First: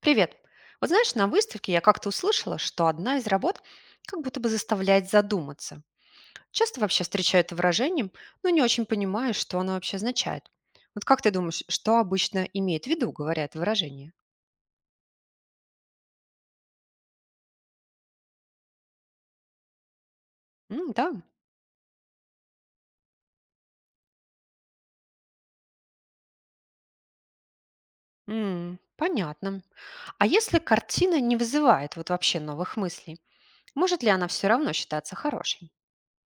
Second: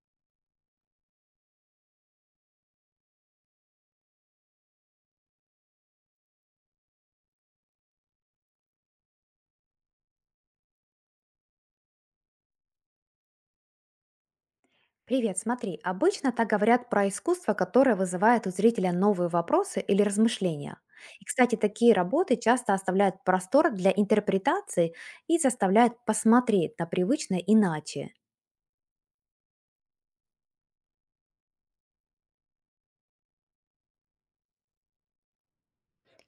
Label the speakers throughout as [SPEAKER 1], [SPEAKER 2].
[SPEAKER 1] Привет. Вот знаешь, на выставке я как-то услышала, что одна из работ как будто бы заставляет задуматься. Часто вообще встречаю это выражением, но не очень понимаю, что оно вообще означает. Вот как ты думаешь, что обычно имеет в виду, говоря это выражение?
[SPEAKER 2] Привет, смотри, обычно так говорят про искусство, которое вызывает у зрителя новые вопросы или размышления.
[SPEAKER 1] М, да.
[SPEAKER 2] И, кстати, такие работы часто оставляют простор для интерпретации и заставляют посмотреть на привычное иначе.
[SPEAKER 1] М, понятно. А если картина не вызывает вот вообще новых мыслей, может ли она все равно считаться хорошей?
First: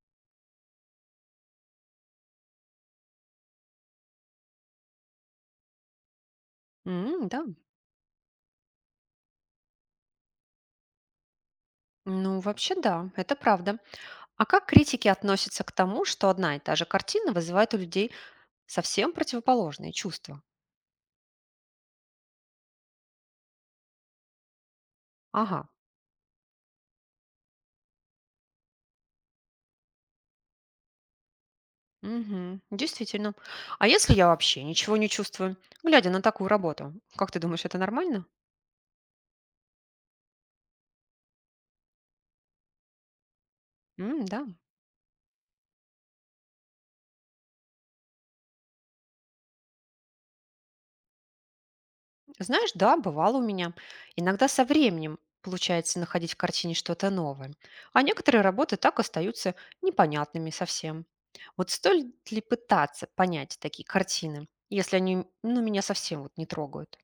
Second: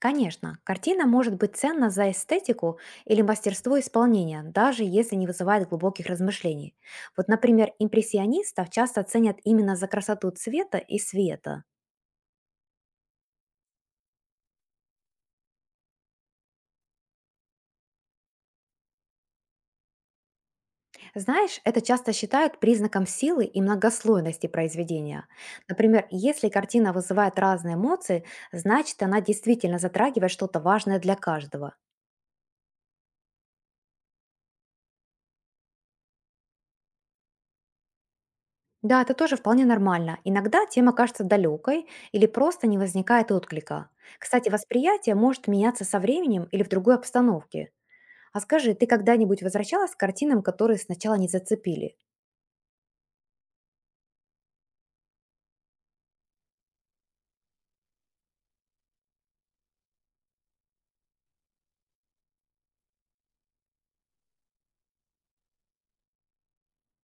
[SPEAKER 2] Конечно, картина может быть ценна за эстетику или мастерство исполнения, даже если не вызывает глубоких размышлений. Вот,
[SPEAKER 1] М, да.
[SPEAKER 2] например, импрессионистов часто ценят именно за красоту цвета и света.
[SPEAKER 1] Ну, вообще да, это правда. А как критики относятся к тому, что одна и та же картина вызывает у людей совсем противоположные чувства.
[SPEAKER 2] Знаешь, это часто считают признаком силы и многослойности произведения.
[SPEAKER 1] Ага.
[SPEAKER 2] Например, если картина вызывает разные эмоции, значит она действительно затрагивает что-то важное для каждого.
[SPEAKER 1] Мгм. Действительно. А если я вообще ничего не чувствую, глядя на такую работу? Как ты думаешь, это нормально?
[SPEAKER 2] Да, это тоже вполне нормально. Иногда тема кажется далекой или просто не возникает отклика.
[SPEAKER 1] М, да.
[SPEAKER 2] Кстати, восприятие может меняться со временем или в другой обстановке. А скажи, ты когда-нибудь возвращалась к картинам, которые сначала не зацепили?
[SPEAKER 1] Знаешь, да, бывало у меня. Иногда со временем получается находить в картине что-то новое. А некоторые работы так остаются непонятными совсем. Вот стоит ли пытаться понять такие картины, если они, ну, меня совсем вот не трогают?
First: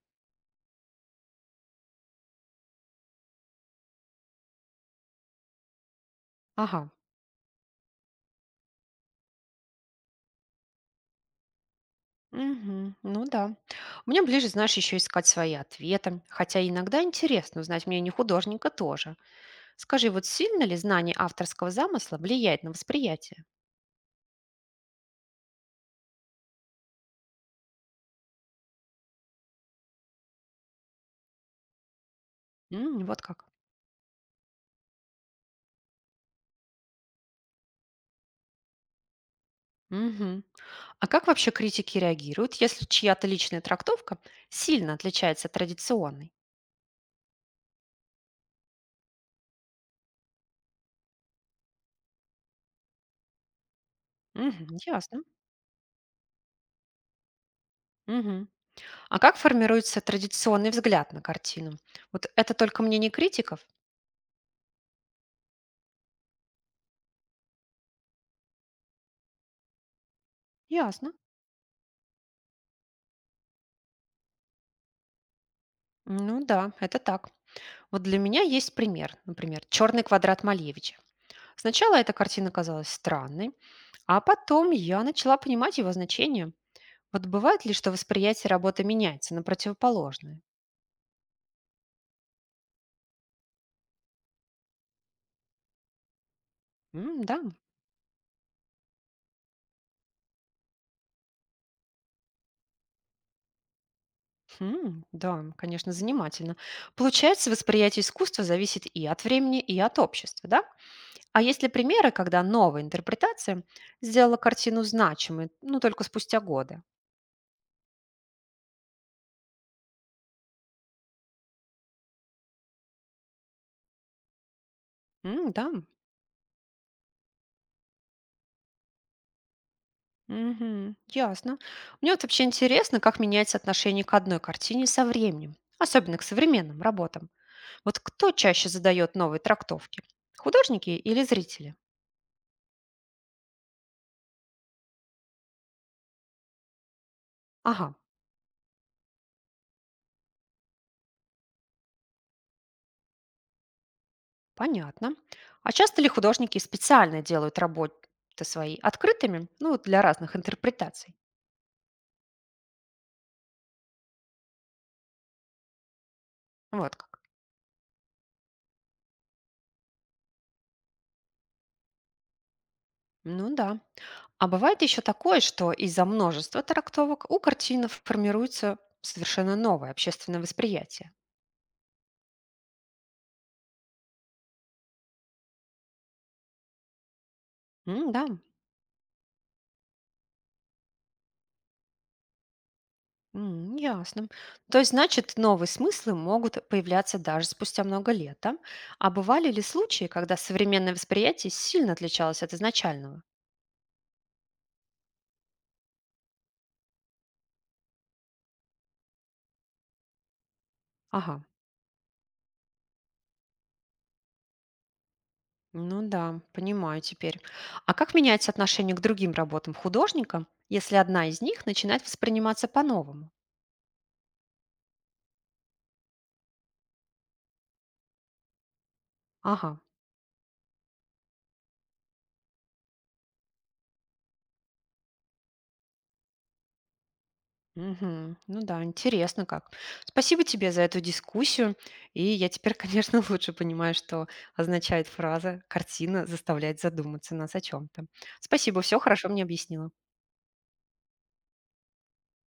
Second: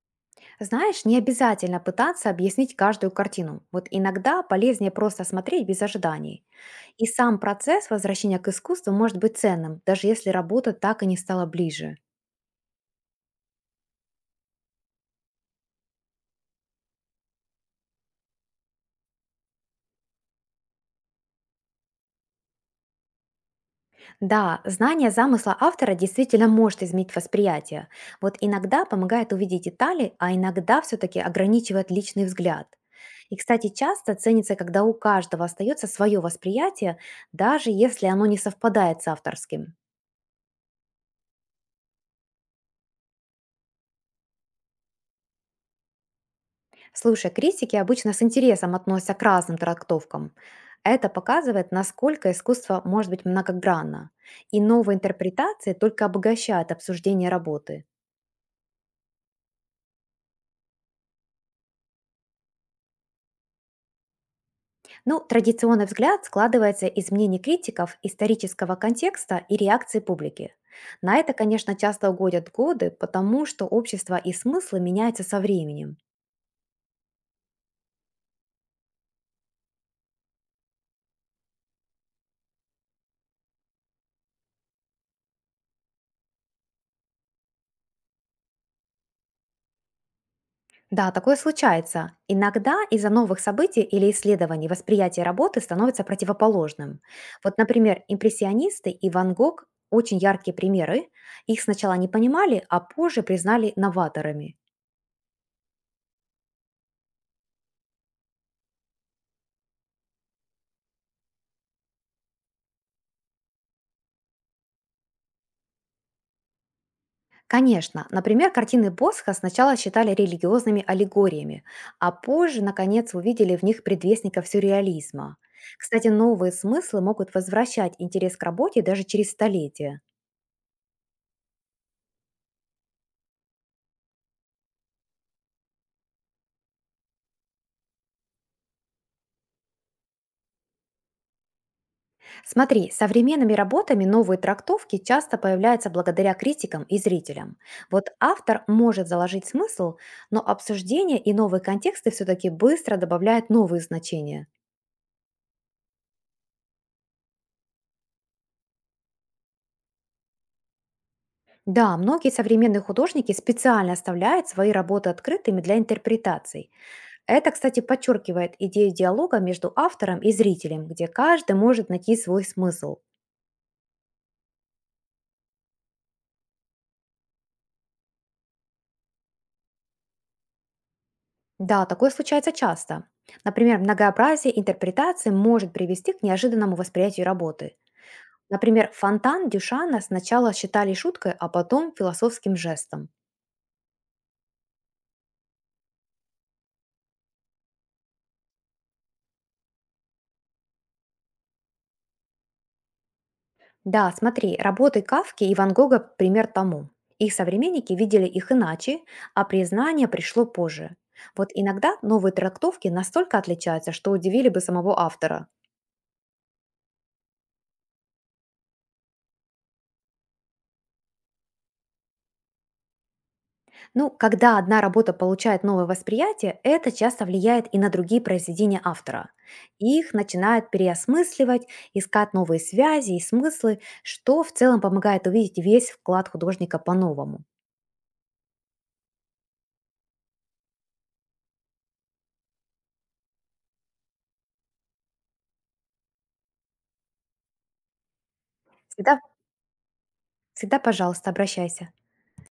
[SPEAKER 2] Знаешь, не обязательно пытаться объяснить каждую картину. Вот иногда полезнее просто смотреть без ожиданий.
[SPEAKER 1] Ага.
[SPEAKER 2] И сам процесс возвращения к искусству может быть ценным, даже если работа так и не стала ближе.
[SPEAKER 1] Мгм. Ну да. Мне ближе, знаешь, еще искать свои ответы, хотя иногда интересно узнать мнение художника тоже. Скажи, вот сильно ли знание авторского замысла влияет на восприятие?
[SPEAKER 2] Да, знание замысла автора действительно может изменить восприятие. Вот иногда помогает увидеть детали, а иногда все-таки ограничивает личный взгляд.
[SPEAKER 1] М, вот
[SPEAKER 2] И,
[SPEAKER 1] как.
[SPEAKER 2] кстати, часто ценится, когда у каждого остается свое восприятие, даже если оно не совпадает с авторским.
[SPEAKER 1] Мгм. А как вообще критики реагируют, если чья-то личная трактовка сильно отличается от традиционной?
[SPEAKER 2] Слушай, критики обычно с интересом относятся к разным трактовкам. Это показывает, насколько искусство может быть многогранно. И
[SPEAKER 1] Мгм,
[SPEAKER 2] новые
[SPEAKER 1] ясно.
[SPEAKER 2] интерпретации только обогащают обсуждение работы.
[SPEAKER 1] Мгм. А как формируется традиционный взгляд на картину? Вот это только мнение критиков?
[SPEAKER 2] Ну, традиционный взгляд складывается из мнений критиков, исторического контекста и реакции публики.
[SPEAKER 1] Ясно.
[SPEAKER 2] На это, конечно, часто угодят годы, потому что общество и смыслы меняются со временем.
[SPEAKER 1] Ну да, это так. Вот для меня есть пример, например, «Черный квадрат» Малевича. Сначала эта картина казалась странной, а потом я начала понимать его значение. Вот бывает ли, что восприятие работы меняется на противоположное?
[SPEAKER 2] Да, такое случается. Иногда из-за новых событий или исследований восприятие работы становится противоположным.
[SPEAKER 1] М, да.
[SPEAKER 2] Вот, например, импрессионисты и Ван Гог– очень яркие примеры. Их сначала не понимали, а позже признали новаторами.
[SPEAKER 1] Хм, да, конечно, занимательно. Получается, восприятие искусства зависит и от времени, и от общества, да? А есть ли примеры, когда новая интерпретация сделала картину значимой, ну, только спустя годы?
[SPEAKER 2] Конечно, например, картины Босха сначала считали религиозными аллегориями, а позже, наконец, увидели в них предвестников сюрреализма.
[SPEAKER 1] М, да.
[SPEAKER 2] Кстати, новые смыслы могут возвращать интерес к работе даже через столетия.
[SPEAKER 1] Мгм. Ясно. Мне вот вообще интересно, как меняется отношение к одной картине со временем, особенно к современным работам. Вот кто чаще задает новые трактовки? Художники или зрители?
[SPEAKER 2] Смотри, современными работами новые трактовки часто появляются благодаря критикам и зрителям.
[SPEAKER 1] Ага,
[SPEAKER 2] Вот автор может заложить смысл, но обсуждение и новые контексты все-таки быстро добавляют новые значения.
[SPEAKER 1] понятно. А часто ли художники специально делают работы свои открытыми, ну, вот для разных интерпретаций?
[SPEAKER 2] Да, многие современные художники специально оставляют свои работы открытыми для интерпретаций.
[SPEAKER 1] Вот как.
[SPEAKER 2] Это, кстати, подчеркивает идею диалога между автором и зрителем, где каждый может найти свой смысл.
[SPEAKER 1] Ну да. А бывает еще такое, что из-за множества трактовок у картин формируется совершенно новое общественное восприятие.
[SPEAKER 2] Да, такое случается часто. Например, многообразие интерпретации может привести к неожиданному восприятию работы.
[SPEAKER 1] М, да.
[SPEAKER 2] Например, фонтан Дюшана сначала считали шуткой, а потом философским жестом.
[SPEAKER 1] М, ясно. То есть, значит, новые смыслы могут появляться даже спустя много лет, да? А бывали ли случаи, когда современное восприятие сильно отличалось от изначального?
[SPEAKER 2] Да, смотри, работы Кавки и Ван Гога– пример тому. Их современники видели их иначе, а признание пришло позже.
[SPEAKER 1] Ага,
[SPEAKER 2] Вот иногда новые трактовки настолько отличаются, что удивили бы самого автора.
[SPEAKER 1] ну да, понимаю теперь. А как меняется отношение к другим работам художника, если одна из них начинает восприниматься по-новому?
[SPEAKER 2] Ну, когда одна работа получает новое восприятие, это часто влияет и на другие произведения автора.
[SPEAKER 1] Ага.
[SPEAKER 2] Их начинают переосмысливать, искать новые связи и смыслы, что в целом помогает увидеть весь вклад художника по-новому.
[SPEAKER 1] Мгм. Ну да, интересно как. Спасибо тебе за эту дискуссию. И я теперь, конечно, лучше понимаю, что означает фраза «картина заставляет задуматься нас о чем-то». Спасибо, все
[SPEAKER 2] Всегда,
[SPEAKER 1] хорошо мне объяснила.
[SPEAKER 2] всегда, пожалуйста, обращайся.